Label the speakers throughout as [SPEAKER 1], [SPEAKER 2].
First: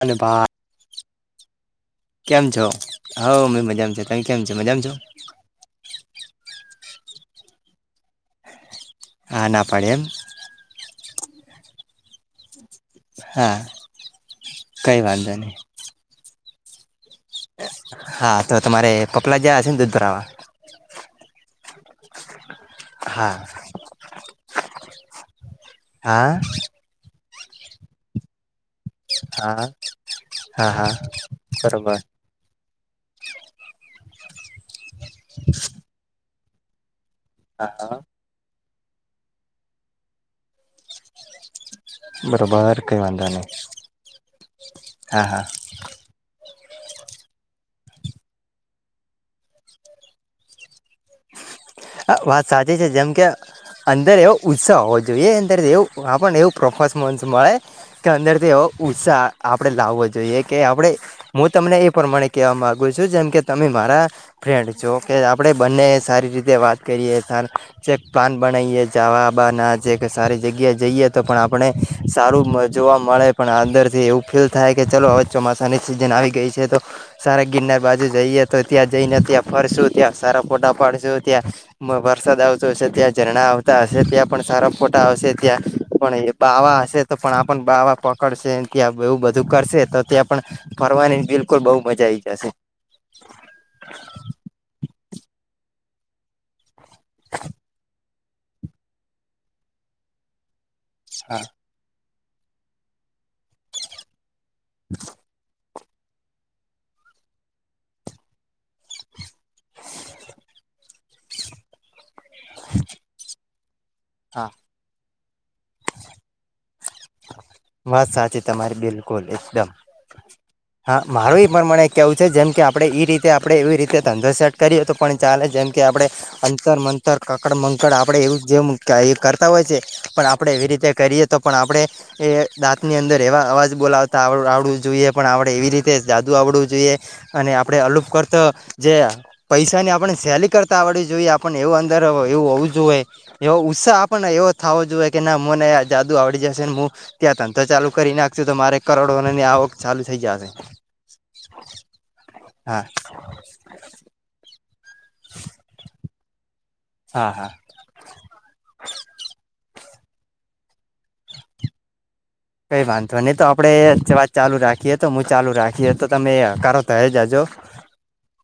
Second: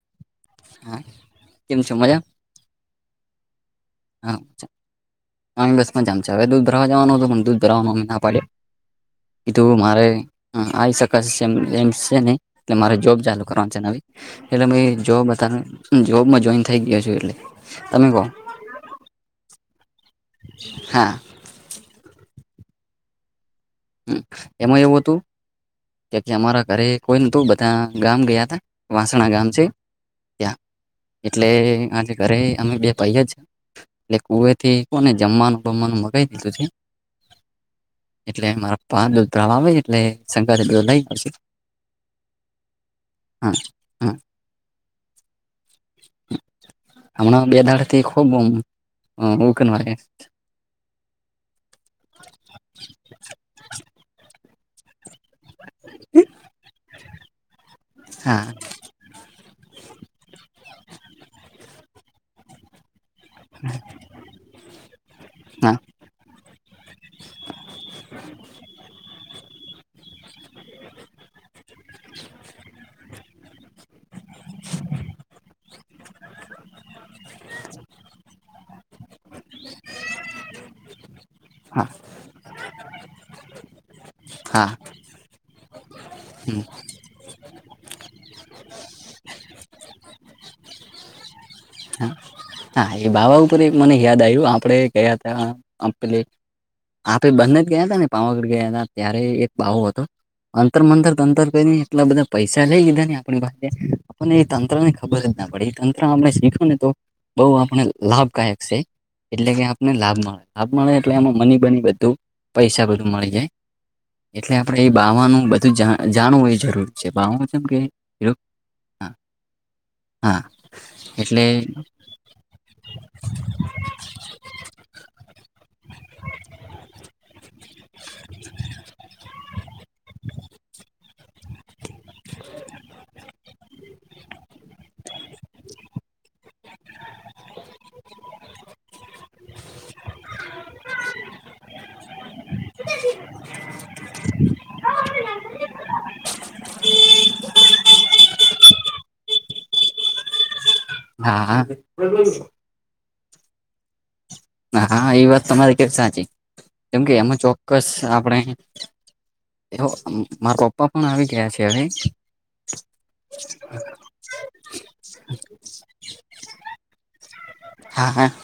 [SPEAKER 1] અ ભાઈ
[SPEAKER 2] હા કેમ છો મજા
[SPEAKER 1] કેમ છો હ મજામ છે
[SPEAKER 2] બસ માં જામ છે હવે દૂધ ભરાવા જવાનો હતો પણ દૂધ ભરાવામાં અમે ના પાડ્યો
[SPEAKER 1] હા ના
[SPEAKER 2] એીધું
[SPEAKER 1] પાડે એમ
[SPEAKER 2] મારે આવી શકાશે એ એમ છે નહી એટલે મારે જોબ ચાલુ
[SPEAKER 1] હા
[SPEAKER 2] કરવાનું છે નવી એટલે
[SPEAKER 1] કઈ
[SPEAKER 2] જોબ
[SPEAKER 1] વાંધો નહી
[SPEAKER 2] જોબ જોઈન થઈ ગયો છ તમે કો
[SPEAKER 1] હા તો તમારે પપલા જયા હશે ને દૂધ ભરાવવા.
[SPEAKER 2] હા.
[SPEAKER 1] હા.
[SPEAKER 2] એમાં એવું હતું
[SPEAKER 1] હા
[SPEAKER 2] કે અમારા ઘરે કોઈ નતું બધા ગામ ગયા હતાા. વાસણા ગામ છે
[SPEAKER 1] હા
[SPEAKER 2] ત્યાં
[SPEAKER 1] હા હા
[SPEAKER 2] એટલે
[SPEAKER 1] બરોબર
[SPEAKER 2] આજ. ઘરે અમે બે પાઈ એટલે કુવે થી કોને જમવાનું બમવાનું મગાવી દીધું.
[SPEAKER 1] હા હા
[SPEAKER 2] [unintelligible]
[SPEAKER 1] બરાબર કંઈ વાંધો નહી
[SPEAKER 2] હા હા
[SPEAKER 1] હા હા
[SPEAKER 2] હમણાં બે દાડથી ખુબકેય
[SPEAKER 1] હ વાત સાચી છે જેમ કે અંદર એવો ઉત્સવ હોવો જોઈ જોઈએ અંદરથી એવું આ પણ એવું પ્રોફસ મોન્સ મળે કે અંદર
[SPEAKER 2] હા
[SPEAKER 1] થી એ ઉત્સાહ આપણે લાવવો જોઈએ કે આપણે હું તમને એ પ્રમાણે કહેવા માગુ છું જેમ કે, તમે મારા ફ્રેન્ડ છો કે આપણે
[SPEAKER 2] હા
[SPEAKER 1] બંને સારી રીતે વાત કરીએ જેેક પ્લાન બનાઈએ જવાબાના જે કે સારી જગ્યા જઈએ. તો પણ આપણે સારું જોવા મળે પણ અંદરથી એવું ફીલ થાય કે ચલો હવે ચોમાસાની સિઝન આવી ગઈ છે તો સારા ગિરનાર બાજુ જઈએ તો ત્યાં જઈને ત્યાં ફરસું ત્યાં સારા ફોટા પાડ
[SPEAKER 2] હા
[SPEAKER 1] ત્યાં વરસાદ આવતો હશે ત્યાં ઝરણા આવતા હશે ત્યાં પણ
[SPEAKER 2] હા
[SPEAKER 1] સારા આવશે ત્યાં પણ બાવા હશે. પણ આપ પણ બાવા પકડશે ત્યાં એવું બધું કરશે તો ત્યાં પણ ફરવાની બિલ લ બહુ મજા આ આવી જશે.
[SPEAKER 2] હા એ બાવા ઉપર મને યાદ આવ્યું આપડે ગયા હતા આપે બંને જ ગયા હતાા ને પાવાગઢ ગયા હતા ત્યારે એક બાવો હતો. અંતર મંતર તો જંતર કરી એટલા બધા પૈસા લઈ લીધા ને આપણી પાસેે આપને એ તંત્ર ને ખબર જ ના પડે એ તંત્ર આપણે શીખવા ને તો બહુ આપણે લાભદાયક છે. એટલે કે આપને લાભ મળે લાભ મળે એટલે એમાં મની બની બધું પૈસા બધું મળી જાય
[SPEAKER 1] હા
[SPEAKER 2] એટલે આપણેે એ બાવાનું બધું જાણવું એ જરૂરી
[SPEAKER 1] વાત સાચી તમારી
[SPEAKER 2] હા
[SPEAKER 1] બિલકુલ એકદમ..
[SPEAKER 2] હા
[SPEAKER 1] હા
[SPEAKER 2] એટલે
[SPEAKER 1] મારું પ્રમાણ એક કેહવું છે જેમ કે આપણે એઈ રીતે તે આપણે એવી રીતે ધંધો સેટ કર્યો હતો પણ ચાલે જેમ કે આપણે અંતર મંતર કકડ મકડ આપડે એવું જેવ કરતા હોય છે પણ આપડે રીતે કરીએ તો પણ આપણે એ દાંતની અંદર એવા અવાજ બોલાવતા આવ આવડું જોઈએ. પણ આપણે એવી રીતે જાદુ આવડવું જોઈએ અને આપણે અલુપ કરતો જે- પૈસા ની આપણે સેલી કરતા આવડવી જોઈએ આપને એવું અંદર એવું હોવું જોઇએ. એવો ઉત્સાહ આપણને એવો થવો જોઈએ કે ના મને જાદુ આવડી જશેને હ તો ચાલુ કરી નાખશુ તો મારે કરોડોને આવક ચાલુ થઇ જાત
[SPEAKER 2] હા હા
[SPEAKER 1] હા.
[SPEAKER 2] હા એ વાત તમારી ક સાચી કેમ કે
[SPEAKER 1] હા
[SPEAKER 2] એમાં
[SPEAKER 1] હા
[SPEAKER 2] ચોક્કસ આપણે એ મારા પપ્પા પણ આવી ગયા છે હવે
[SPEAKER 1] કઈ વાંધો નહી તો આપડે વાત ચાલુ રાખીએ તો હું ચાલુ રાખીએ તો તમે કરો તો જ જો.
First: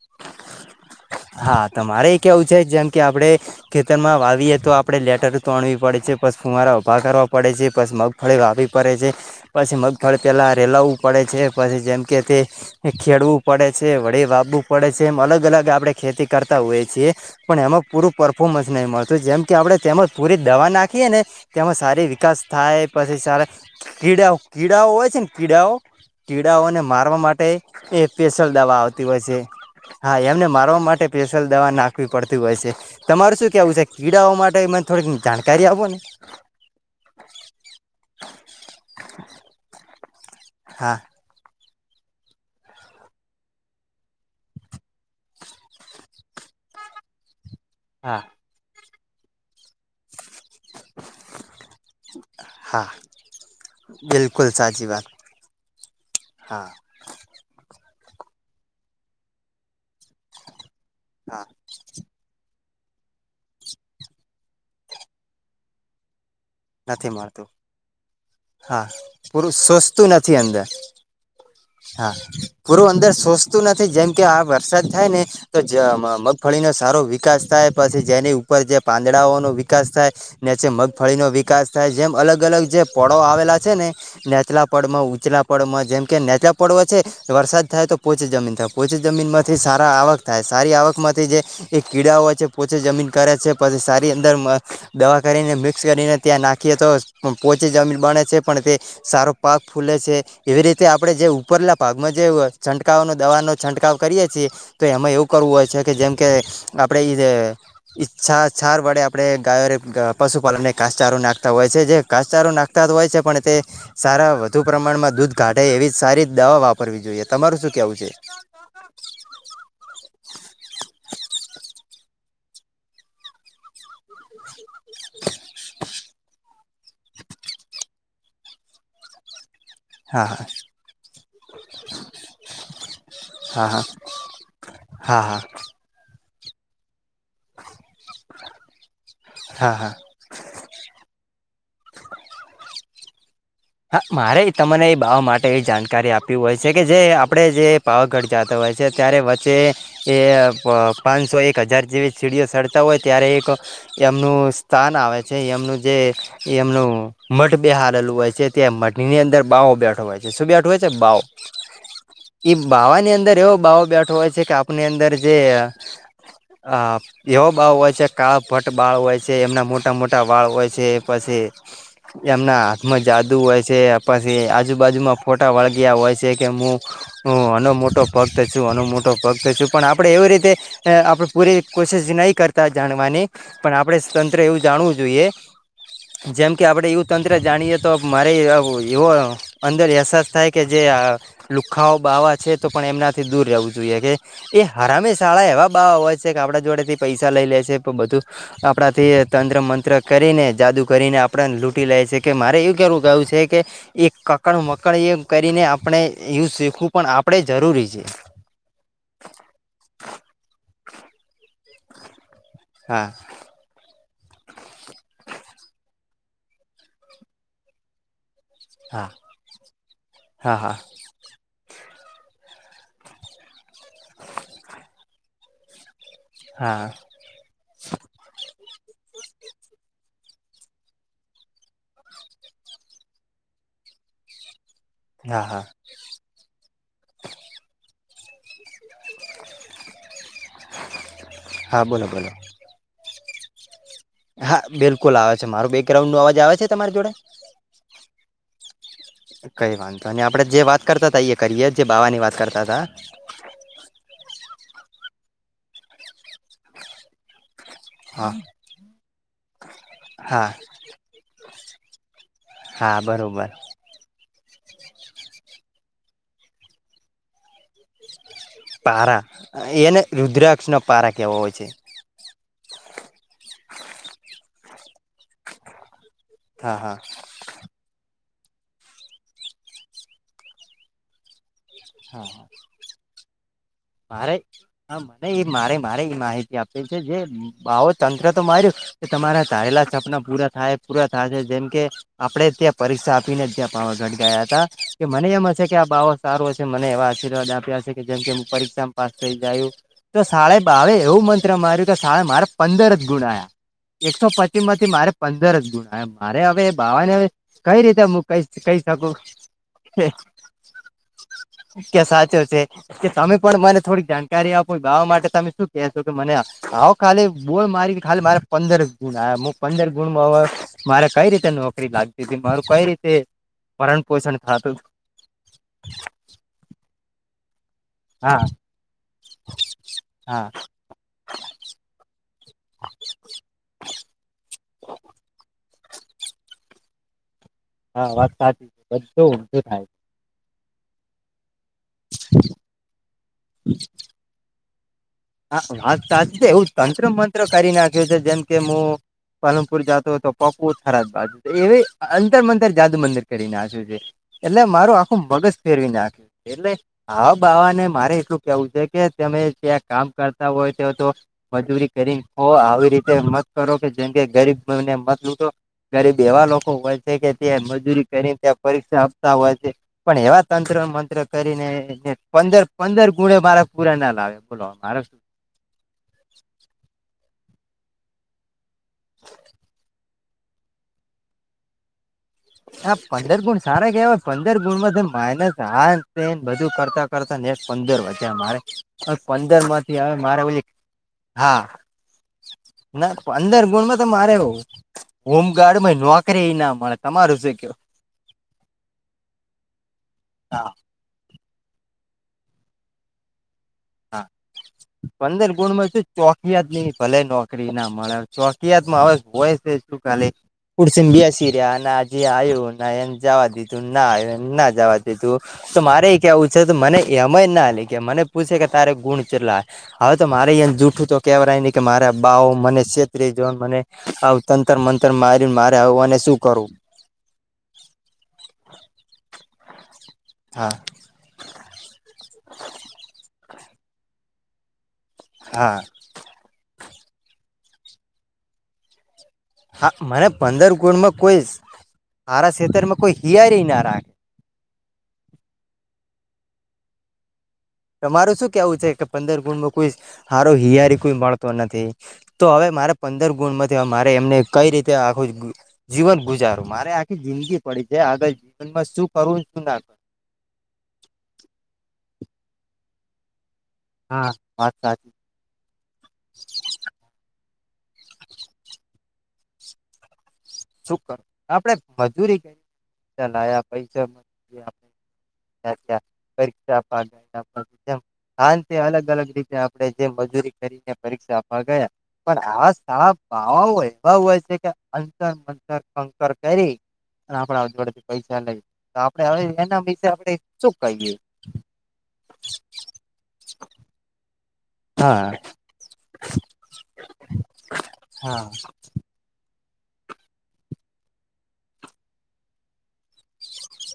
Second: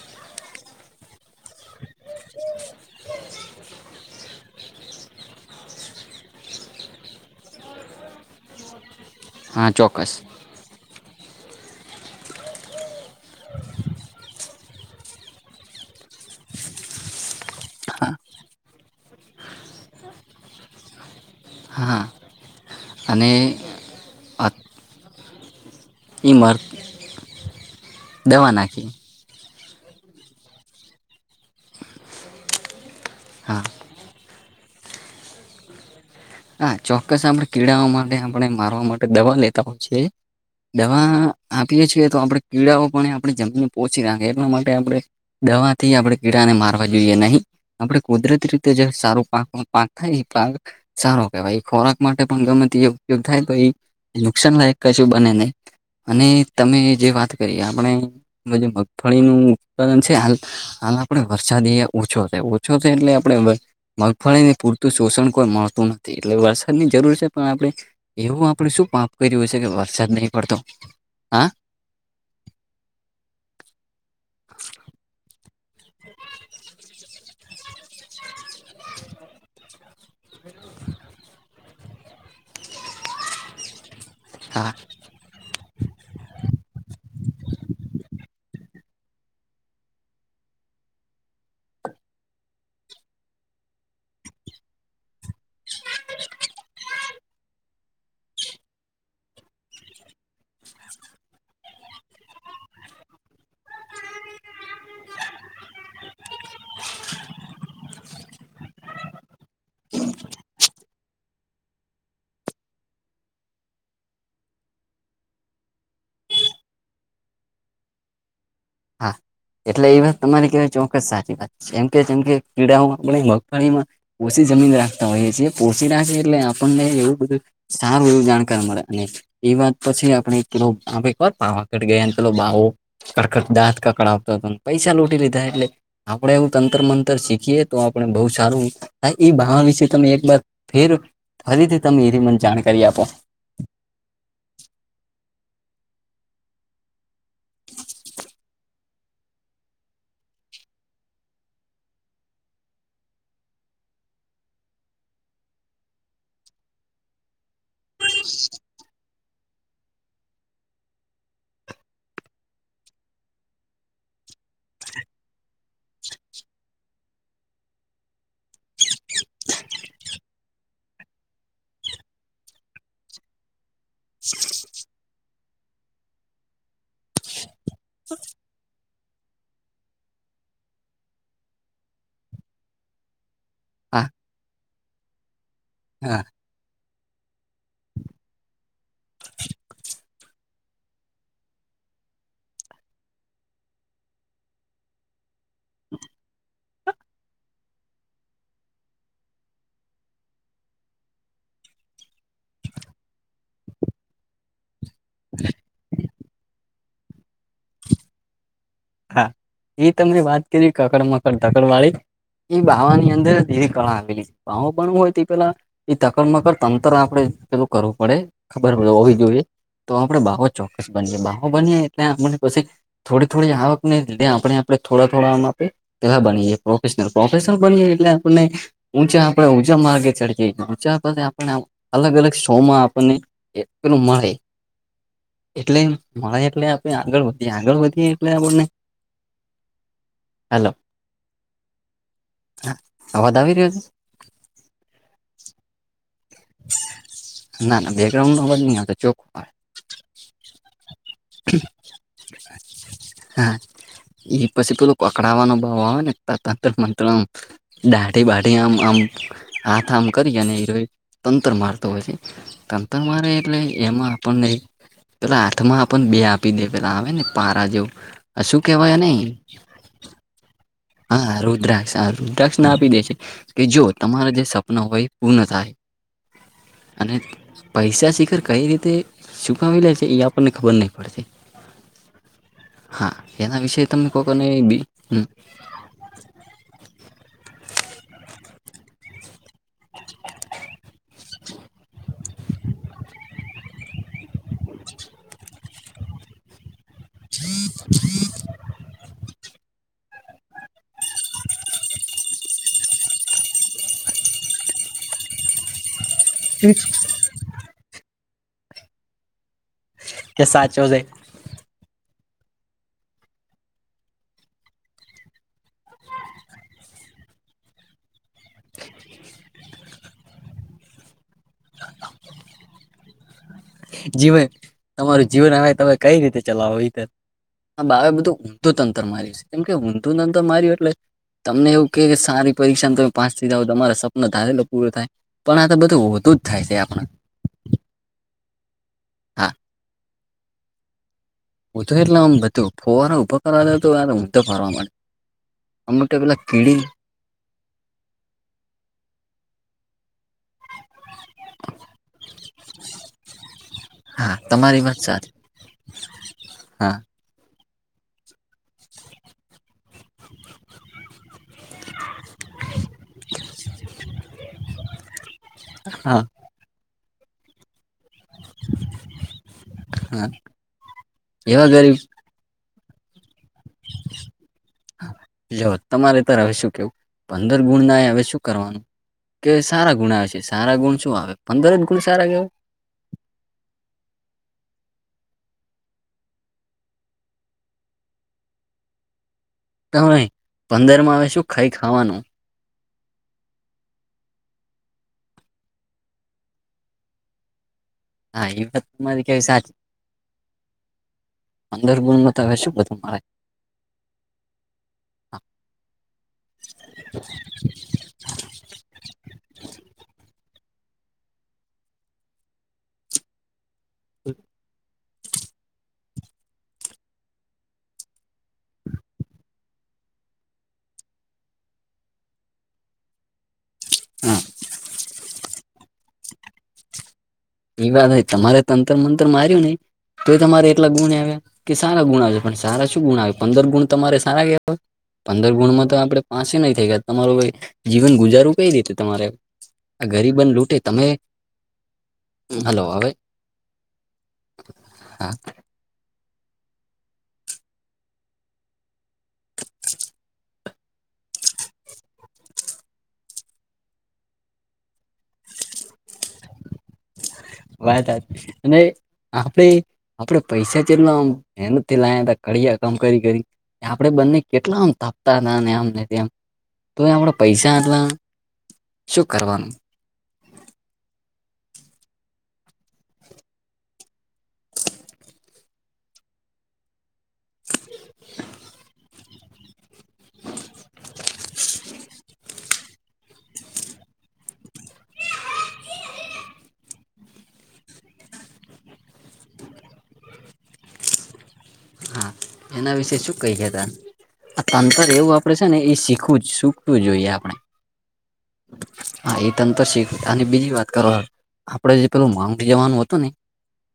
[SPEAKER 2] [inaudible]
[SPEAKER 1] હા તમારે કેવું છે જેમ કે આપડે ખેતર માં વાવીએે તો આપડે લેટર તોણવી પડે છે પસ ફુવારા ઉભા કરવા પડે છે પસ મગફળી વાવી પરે છે
[SPEAKER 2] હા
[SPEAKER 1] પછી
[SPEAKER 2] ચોક્કસ
[SPEAKER 1] મગફળી પેલા રેલાવવું પડે છે પછી જેમ કે તે એ ખેડવું પડે છે વળી વાવવું પડે છે એમ અલગ અલગ આપડે ખેતી કરતા હોઈએ છીએ. પણ એમાં પૂરું પરફોર્મન્સ નહી મળતું જેમ કે આપડે તેજ પૂરી દવા નાખીએ ને તેમાં
[SPEAKER 2] હા
[SPEAKER 1] સારી વિકાસ થાય પછી
[SPEAKER 2] અને
[SPEAKER 1] સારા કીડાઓ કીડાઓ હોય છે ને કીડાઓ
[SPEAKER 2] ઈ મર
[SPEAKER 1] કીડાઓને મારવા માટે એ સ્પેશલ દવા આવતી હોય છે. હા એમને મારવા માટે સ્પેશિયલ દવા નાખવી પડતી હોય છે. તમારું શું
[SPEAKER 2] હા
[SPEAKER 1] કેહેવું છે? કીડાઓ માટે મને થોડીક જાણકારી આપો ને.
[SPEAKER 2] હા ચોક્કસ આપણે કીડાઓ માટે આપણે મારવા માટે દવા લેતા હોય છે. દવા
[SPEAKER 1] હા
[SPEAKER 2] આપીએ છીએ તો આપણે કીડાઓ પણ આપણે જમીનને પોચી રાખે એટલા માટે આપણે દવા થી આપડે કીડાને મારવા જોઈએ નહી. આપડે કુદરતી રીતે જે સારું પાક પાક થાય એ પાક. સારો કેહેવાય એ ખોરાક માટે પણ ગમે
[SPEAKER 1] હા
[SPEAKER 2] એ ઉપયોગ થાય તો એ
[SPEAKER 1] બિલકુલ
[SPEAKER 2] નુકસાન લાયક
[SPEAKER 1] સાચી વાત
[SPEAKER 2] કશું બને નને. અને
[SPEAKER 1] હા
[SPEAKER 2] તમે. જે વાત કરીએ આપણે જે મગફળીનું ઉત્પાદન છેાલ. આપણે
[SPEAKER 1] હા,
[SPEAKER 2] વરસાદી અહીયા ઓછો થાય ઓછો થાય એટલે આપણેે મગફળી ને પૂરતું શોષણ કો મળ. શ નથી એટલેસ. વ ની
[SPEAKER 1] નથી
[SPEAKER 2] જરૂર છે પણ
[SPEAKER 1] મળતું
[SPEAKER 2] આપણે એવું આપણે
[SPEAKER 1] હા
[SPEAKER 2] શું પાપ કર્યું
[SPEAKER 1] પૂરું
[SPEAKER 2] છે કે
[SPEAKER 1] સોચતું
[SPEAKER 2] વરસાદ નહીં
[SPEAKER 1] નથી
[SPEAKER 2] પડતો.
[SPEAKER 1] અંદર
[SPEAKER 2] હા.
[SPEAKER 1] હા પૂરું અંદર સોચતું નથી જેમ કે આ વરસાદ થાય ને. તો મગફળીનોો સારો વિકાસ થાય પછી જેની. ઉપર જે પાંદડાઓ ન વિકાસ થાય ને મગફળીનોો. વિકાસ થાય જેમ અલગ અલગ જે પળો આવેલા છે ને નેચલા
[SPEAKER 2] હા
[SPEAKER 1] પળમાં ઉચલા. પર્વ જેમ કે નેચલાા પર્વ છે. વરસાદ થાય તો પોચી જમીન થાય પોચી જમીનમાંથી સારા આવક થાય સારી આવકમાંથી જે. એ કીડા હોય છે પોતે જમીન કરે છે પછી સારી અંદર દવા કરીને મિક્સ કરીને. ત્યાં નાખીએ તો. પણ પોચી જમીન બને છે પણ તે સારો પાક ફૂલે છે. એવી રીતે આપડણે જે ઉપરલા ભાગમાં જે છંટકાવનો દવાનોો છંટકાવ કરીએ છીએ. તો એમાં એવું કરવું હોય છે કે જેમ કે આપડે એ જે. ઈચ્છા સાર વડે આપડણે ગાયો પશુપાલન ને કાસ. ચારું નાખતા હોય છે જે કાચારો નાખતા જ હોય છે પણ તે. સારા વધુ પ્રમાણમાં દૂધ કાઢે એવી સારી દવા વાપરવી જોઈએ તમારું શું કેવું છે.
[SPEAKER 2] હા એટલે એ વાત તમારે કેહેવાય ચોક્કસ સારી વાત છે. જેમ કે જેમ કે કીડાઓ આપ મગફળીમાં ઓછી જમીન રાખ. હોય પોસીી રહ્યા છે એટલે આપણને એવું બધું સારું એવું જાણકાર મળે અને. એ વાત પછી
[SPEAKER 1] હા
[SPEAKER 2] આપડે પેલો આપે વાર પાવાકઢ ગયાને પેલો બાવો.
[SPEAKER 1] હા
[SPEAKER 2] દાંત
[SPEAKER 1] હા
[SPEAKER 2] કકડ આવતો હતો પૈસા
[SPEAKER 1] હા
[SPEAKER 2] લૂટી
[SPEAKER 1] હા
[SPEAKER 2] લીધા
[SPEAKER 1] હા
[SPEAKER 2] એટલે આપડે એવું તંત્ર મ. શીખીએ તો આપણે બહ સારુંા એ બાહ
[SPEAKER 1] હા
[SPEAKER 2] વિશે
[SPEAKER 1] હા
[SPEAKER 2] તમે એકર. ફેર ફરીથી તમે એ ર મને જાણકારી આપો.
[SPEAKER 1] હા મારે તમને એ બા માટે એ જાણકારી આપી હોય છે કે જે આપણે જે. પાવ ઘટ જતો હોય છે ત્યારે વચ્ચે. એ પાંચસો એક હજાર જેવી સીડીઓ સડતા હોય ત્યારે એક. એમનું સ્થાન આવે છે એમનું જે એમનું મઠ બહારેલું હોય છે. મનીની અંદર બાાવો બેઠો હોય છે શું બેઠો હોય છે બાવ. ઈ બાવાની અંદર એવો બાાવો બેઠો હોય છે કે આપની અંદર જે. અ [unintelligible] એવો બાળ હોય છે કાળ ભટ્ટ બાળ હોય છે એમના મોટા મોટા વાળ હોય છે પછી. એમના હાથમ જાત. હોય છે પછી આજુબાજુમાં ફોટા વળગયા હોય છે કે હું. હ અનો મોટો ભક્ત છું અનો મોટો ભક્ત છું પણ આપણે એવી રીતે. અ આપણે પૂરી કોશિશ નહીં કરતા જાણવાની. પણ આપડે
[SPEAKER 2] હા
[SPEAKER 1] તંત્ર એવું જાણવું જોઈએ.
[SPEAKER 2] હા.
[SPEAKER 1] જેમ કે આપણે એયું તંત્ર જાણીએ તો મારે એવો અંદર અહેસાસ થાય કે જે આ. લુખાઓ બાવા છે તો પણ એમનાથી દૂર રહેવું જોઈએ કે એ હરામે શાળા એવા બા હોય છે કે આપડા જોડે થી પૈસા લઈ લે છે પણ બધું આપણા થી તંત્ર મંત્ર કરીને જાદુ કરીને આપડને લૂંટી લે છે કે મારે એવું કેવું કયું છે કે એ કકડ મકડ એ કરીને આપણે એું શીખવું પણ આપણેે જરૂરી છે
[SPEAKER 2] હા એ તમને વાત કરી કકડ મકડ ધકડવાળી એ બાવા
[SPEAKER 1] હા
[SPEAKER 2] ની અંદર દેવી કડા આવેલી છે. પાવો પણણ હોય તે પેલા એ તકડ મકડ તંત્ર આપણે પેલું કરવું પડે. ખબર પ
[SPEAKER 1] હા
[SPEAKER 2] હોવી જોઈએ તો આપડે બાવો
[SPEAKER 1] હા હા
[SPEAKER 2] ચોક્કસ બ બાવો બની એટલે આપમને પછી થોડી થોડી આવકને લીધે આપણે આપણે થોડા થોડા આમ આપે એવા બધીયે
[SPEAKER 1] હા
[SPEAKER 2] પ્રોફેશનલ પ્રોફેશનલ બનીએ એટલે આપને ઉચા આપણે ઊંચા માર્ગે ચડીએ જ‌ઈ ઉચા પ આપણે અલગ અલગ સોમાં આપણને એટલું મળે
[SPEAKER 1] હા હા
[SPEAKER 2] એટલે મળે એટલે આપણે આગળ વધીએ આગળ વધીએ એટલે આપને
[SPEAKER 1] હા બોલો બોલો
[SPEAKER 2] હા અવાદ આવી રહ્યો છે.
[SPEAKER 1] હા બિલકુલ આવે છે મારું બે. ગ્રાઉન્ડ નો અવાજ આવે છે તમારી જોડે
[SPEAKER 2] છે ના ના બેકગ્રાઉન્ડ નો અવાજ નહી આવતો ચોખ્ખો આવે
[SPEAKER 1] કંઈ વાંધો ન‌ઇ આપણે જે વાત કરતા હતા એ કરીએ જે બાવાની વાત કરતા તા
[SPEAKER 2] હા એ પસે પેલું અકડાવાનો ભાવવાને ત તંત્ર મંતમ દાઢી
[SPEAKER 1] હા
[SPEAKER 2] બાઢી આમ આમ હાથ આમ કરી
[SPEAKER 1] હા
[SPEAKER 2] અને એરો તંતર મારતો હોય છે.
[SPEAKER 1] હા
[SPEAKER 2] તંતર મારે
[SPEAKER 1] બરોબર
[SPEAKER 2] એટલે એમાં આપણને પેલા હાથમાં પણ બે આપી દે પેલા આવે ને પારા જેવું શું કેવાય એને
[SPEAKER 1] રુદ્રાક્ષના
[SPEAKER 2] હા રુદ્રાક્ષ આ રુદ્રાક્ષ ના આપી દે છે કે જો તમારા જે સપના હોય એ પૂર્ણ થાય
[SPEAKER 1] હા હા
[SPEAKER 2] અને પૈસા શિખર કઈ રીતે ચૂકાવી લે છે એ આપણને ખબર નહીં પડશે.
[SPEAKER 1] હા હા
[SPEAKER 2] હા એના વિશેે તમમે કોકોને બી
[SPEAKER 1] હા
[SPEAKER 2] હ
[SPEAKER 1] મને એ મારે મારે એ માહિતી આપે છે જે. આવો તંત્ર તો માર્યું કે તમારા ધારેલા સપના પૂરા થાય પૂરા થશે જેમ કે આપડે ત્યાં પરીક્ષા આપીને ત્યાં પાવાગઢ ગયા તા કે મને એમ હશે કે આ બાવ સારું હ છે મને એવા આશીર્વાદ આપ્યા છે કે જેમ કે હું પરીક્ષામાં પાસ થઈ જયું તો સાડે બાવે એવું મંત્ર માર્યું કે સારે મારે પંદર જ ગુણ્યા એકસો પચીસ માંથી મારે પંદર જ ગુણ્યા મારે હવે બાવાને કઈ રીતે હું ક કહી શકું કે
[SPEAKER 2] સાચો છે
[SPEAKER 1] કે સાચવજે છે સામે પણ મને થોડીક જાણકારી આપો બાવા માટે તમે શું કેહે છો કે મને હા ખાલી બોલ મારી ખાલી મારે પંદર ગુણ પંદર ગુણમાં હ મારે કઈ રીતે નોકરી લાગતી તી મારું કઈ રીતે ભરણ પોષણ
[SPEAKER 2] જીવન
[SPEAKER 1] થતું
[SPEAKER 2] તમારું જીવન હ તમે કઈ રીતે ચલાવો આ બાવા બધું
[SPEAKER 1] હા
[SPEAKER 2] ઊંધું તંતર માર્યું છે કેમ કે ઊંધું તંતર
[SPEAKER 1] હા
[SPEAKER 2] માર્યું એટલે તમને એવું કે કે સારી પરીક્ષાને તમે પાસ થ‌ઇ જાવ તમારે સપના ધારેલો પૂરો થાય પણ આ તો બધું ઊંધું થાય છે આપણા
[SPEAKER 1] હા વાત સાચી છે બધું
[SPEAKER 2] હા
[SPEAKER 1] ઊંંધું થાય છે.
[SPEAKER 2] હું તો એટલા આમ બધું ફુવારા ઉપર કરવા જતો હારા ઊંધું ફરવા માંડ્યું.
[SPEAKER 1] હા વાત સાચી છે એવું તંત્ર મંત્ર કરી નાખ્યું છે જેમ કે હું પાલનપુર જાતો હતો પકુલ થરાદ બાજુ એવી અંતર મંતર જાદુ મંતર કરી નાખિયુ છે.
[SPEAKER 2] હા
[SPEAKER 1] એટલે
[SPEAKER 2] તમારી
[SPEAKER 1] મારું
[SPEAKER 2] વાત
[SPEAKER 1] આખું
[SPEAKER 2] સાચી
[SPEAKER 1] મગજ ફેરવી નાખ્યું એટલે
[SPEAKER 2] હા
[SPEAKER 1] આ બાવાને મારે એટલું કેવું છે કે તમે જે કામ કરતા હોય તો તો. મજૂરી કરીને હો આવી રીતે મત કરો કે જેમ કે ગરીબને મત લુટો. ગરીબ
[SPEAKER 2] હા
[SPEAKER 1] એવા લોકો હોય છે કે ત્યાં મજૂરી કરી. ત પરીક્ષા આપતા હોય છે પણ
[SPEAKER 2] હા
[SPEAKER 1] એવા તંત્ર મંત્ર કરીને
[SPEAKER 2] એવા ગરીબ
[SPEAKER 1] પંદર. પંદર ગુણે મારા પૂરા ના લાવે બોલો મારા.
[SPEAKER 2] જો તમારે તો હવે શું કેવું પંદર ગુણ ના હવે શું કરવાનું. કે સારા ગુણ આવે છે સારા ગુણ શું આવે પંદર જ ગુણ સારા કેવા.
[SPEAKER 1] આ પંદર ગુણ સારા કેવાય પંદર ગુણમાં માઇનસ આઠ બધું કરતા. કરતા ને પંદર વધ્યા મારે પંદર માં.
[SPEAKER 2] તમે
[SPEAKER 1] મારા
[SPEAKER 2] પંદર માં હવે શું
[SPEAKER 1] હા.
[SPEAKER 2] ખાઈ ખાવાનું
[SPEAKER 1] ના પંદર ગુણ માં તો મારે હોમગાર્ડ માં નોકરી ના મળે. તમારું શ ક.
[SPEAKER 2] હા વત મધ કે સાારી.
[SPEAKER 1] હા.
[SPEAKER 2] અંદર ગુલમાં તો હ શું બધું મા.
[SPEAKER 1] હા પંદર ગુણમાં ચોકિયા જ નઈ ભલે નો. ચકરી ના મળે ચોકીયાતમાં હવે હોય છે શું કાલે. પુરસેને બીસી રહ્યા ના હજી આવ્યું ના એમ જવા દીધું ના આવ્યું એમ ના જવા દધું. તું તો મારે કેવું છે તો મને એમ જ ના લે કે મને પૂછે કે તારે ગુણ ચલા. હવે તો મારે અ જૂઠું તો કેહેવાય નહી કે મારા બાઉ મને છેત્રી જોન મને. આવ
[SPEAKER 2] હા
[SPEAKER 1] તંતર મંતર મારી મારે આવવાને શું કરું.
[SPEAKER 2] એ વાત ન તમારે તંતર મંતર માર્યું નહી તો તમારે
[SPEAKER 1] હા
[SPEAKER 2] એટલા ગુણ આવ્યા. કે સારા ગુણ આવે છે પણ સારા શું ગુણ આવે પંદર ગુણ તમારે સારા કેવા હોય પંદર
[SPEAKER 1] હા
[SPEAKER 2] ગુણમાં તો આપડણે. પાસે નહી થઈ ગયા તમારું જીવન ગુજારું કઈ રીતે તમારે.
[SPEAKER 1] હા
[SPEAKER 2] આ
[SPEAKER 1] મને
[SPEAKER 2] ગરીબન
[SPEAKER 1] પંદર
[SPEAKER 2] લૂટે તમે
[SPEAKER 1] ગુણમાં કોઈ સારા
[SPEAKER 2] હલો
[SPEAKER 1] કષેતરમાં
[SPEAKER 2] હવે
[SPEAKER 1] કોઈ હિયારી ના રાખે.
[SPEAKER 2] હા.
[SPEAKER 1] તમારું શું કેવું છે કે પંદર ગુણમાં કોઈ સારો હિયારી કોઈ મળતો નથી. તો હવે મારે પંદર ગુણ માંથી મારે એમને કઈ રીતે આખું જીવન ગુજાવ. મારે આખી જિંદગી પડી છે
[SPEAKER 2] વાત
[SPEAKER 1] આગળ
[SPEAKER 2] અને
[SPEAKER 1] જીવનમાં શું કરવું શું
[SPEAKER 2] આપડે
[SPEAKER 1] ના કર.
[SPEAKER 2] આપડે પૈસા છેટલા આમ એ નથી લાવયા ત કિયા કામ કરી કરી. આપડે
[SPEAKER 1] હા
[SPEAKER 2] બંને
[SPEAKER 1] વાત
[SPEAKER 2] કેટલા અંત
[SPEAKER 1] સાચી
[SPEAKER 2] આપ. નેમને તો આપણા પૈસાટવા શું કરવાનું.
[SPEAKER 1] શું કર આપડે મજૂરી ક ચલાયા પૈસા મજરી આપ. પરીક્ષા પા. હા તે અલગ અલગ રીતે આપણે જે મજૂરી કરીને પરીક્ષા આપવા ગયા. પણ આ સાાર ભવાઓ એવા હોય છે કે અંતર મંતર કંકર કરી. આપડ જોડેથી પૈસા લઈ આપડે હવે એના વિશે આપણે શું કહીએે.
[SPEAKER 2] હા એના વિશેે શું કહી ત. આ તંતર
[SPEAKER 1] હા
[SPEAKER 2] એવું આપડે છે ને એ શીખવું જ શીખવું જોઈએ આપણે.
[SPEAKER 1] હા.
[SPEAKER 2] હા એ તંતર શીખ અને બીજી વાત કરો આપડે જે પેલું માંગી જવાનું હતું ને.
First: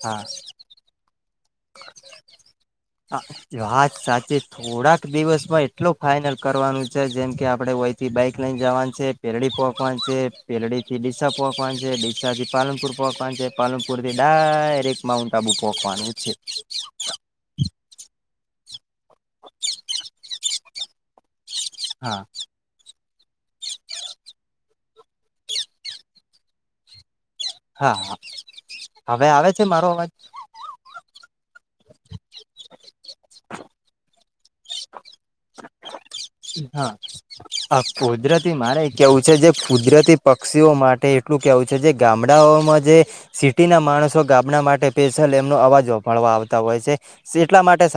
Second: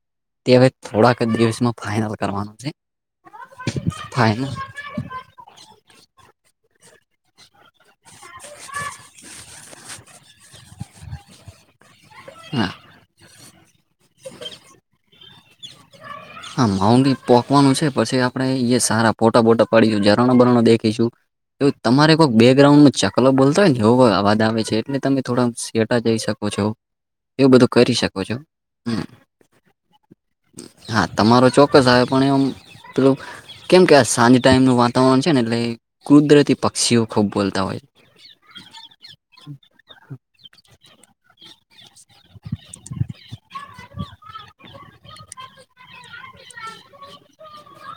[SPEAKER 1] હા.
[SPEAKER 2] તે હવે થોડાક દિવસ.
[SPEAKER 1] વાત સાચે
[SPEAKER 2] ફાઈનલ
[SPEAKER 1] થોડા. એક દિવસમાં એટલો ફાઈનલ કરવાનું છે જેમ કે આપડે વયથી બાઈક લઈને જવાનું છે પેરડીપપ. પકવાન છે પેલડી થી ડીસા પકવાન છે ડીસા થી
[SPEAKER 2] હા
[SPEAKER 1] પાલનપુર. પકવાન છે પાલનપુરથી ડાયરેક્ટ માઉન્ટ આબુ પકવાન છે.
[SPEAKER 2] હા માઉી પોકવાનું છે પછી આપણેે સારા ફોટા બોટા પડીશું રણ બરણો દેખીશું. એ તમારે
[SPEAKER 1] હા
[SPEAKER 2] કોઈક બે. ગ્રાઉન્ડો ચકલો બોલતા હોય ને એવ અવાજ આવે છે એટલે તમે થોડા શેટા જઈ શકો છો. એવું બધું કરી
[SPEAKER 1] હા
[SPEAKER 2] શકો છો હમ
[SPEAKER 1] હવે આવે છે મારો અવાજ
[SPEAKER 2] હા તમારો ચોક્કસ આવે પણ એવ પેલું કેમ કે આ સાંજે ટાઈમનું વાતાવરણ છે ને એટલે કુદરતી
[SPEAKER 1] હા
[SPEAKER 2] પક્ષીઓ ખૂબ બોલતા
[SPEAKER 1] આ
[SPEAKER 2] હોય
[SPEAKER 1] કુદરતી મારે કેવું છે જે કુદરતી પક્ષીઓ મા તે એટલું કેહેવું છે જે ગામડાઓમાં જે સિટી ના માણસો ગામડા માટે સ્પેસલ એમનો અવાજ સોભળવા માટે આવતા હોય છે એટલા માટે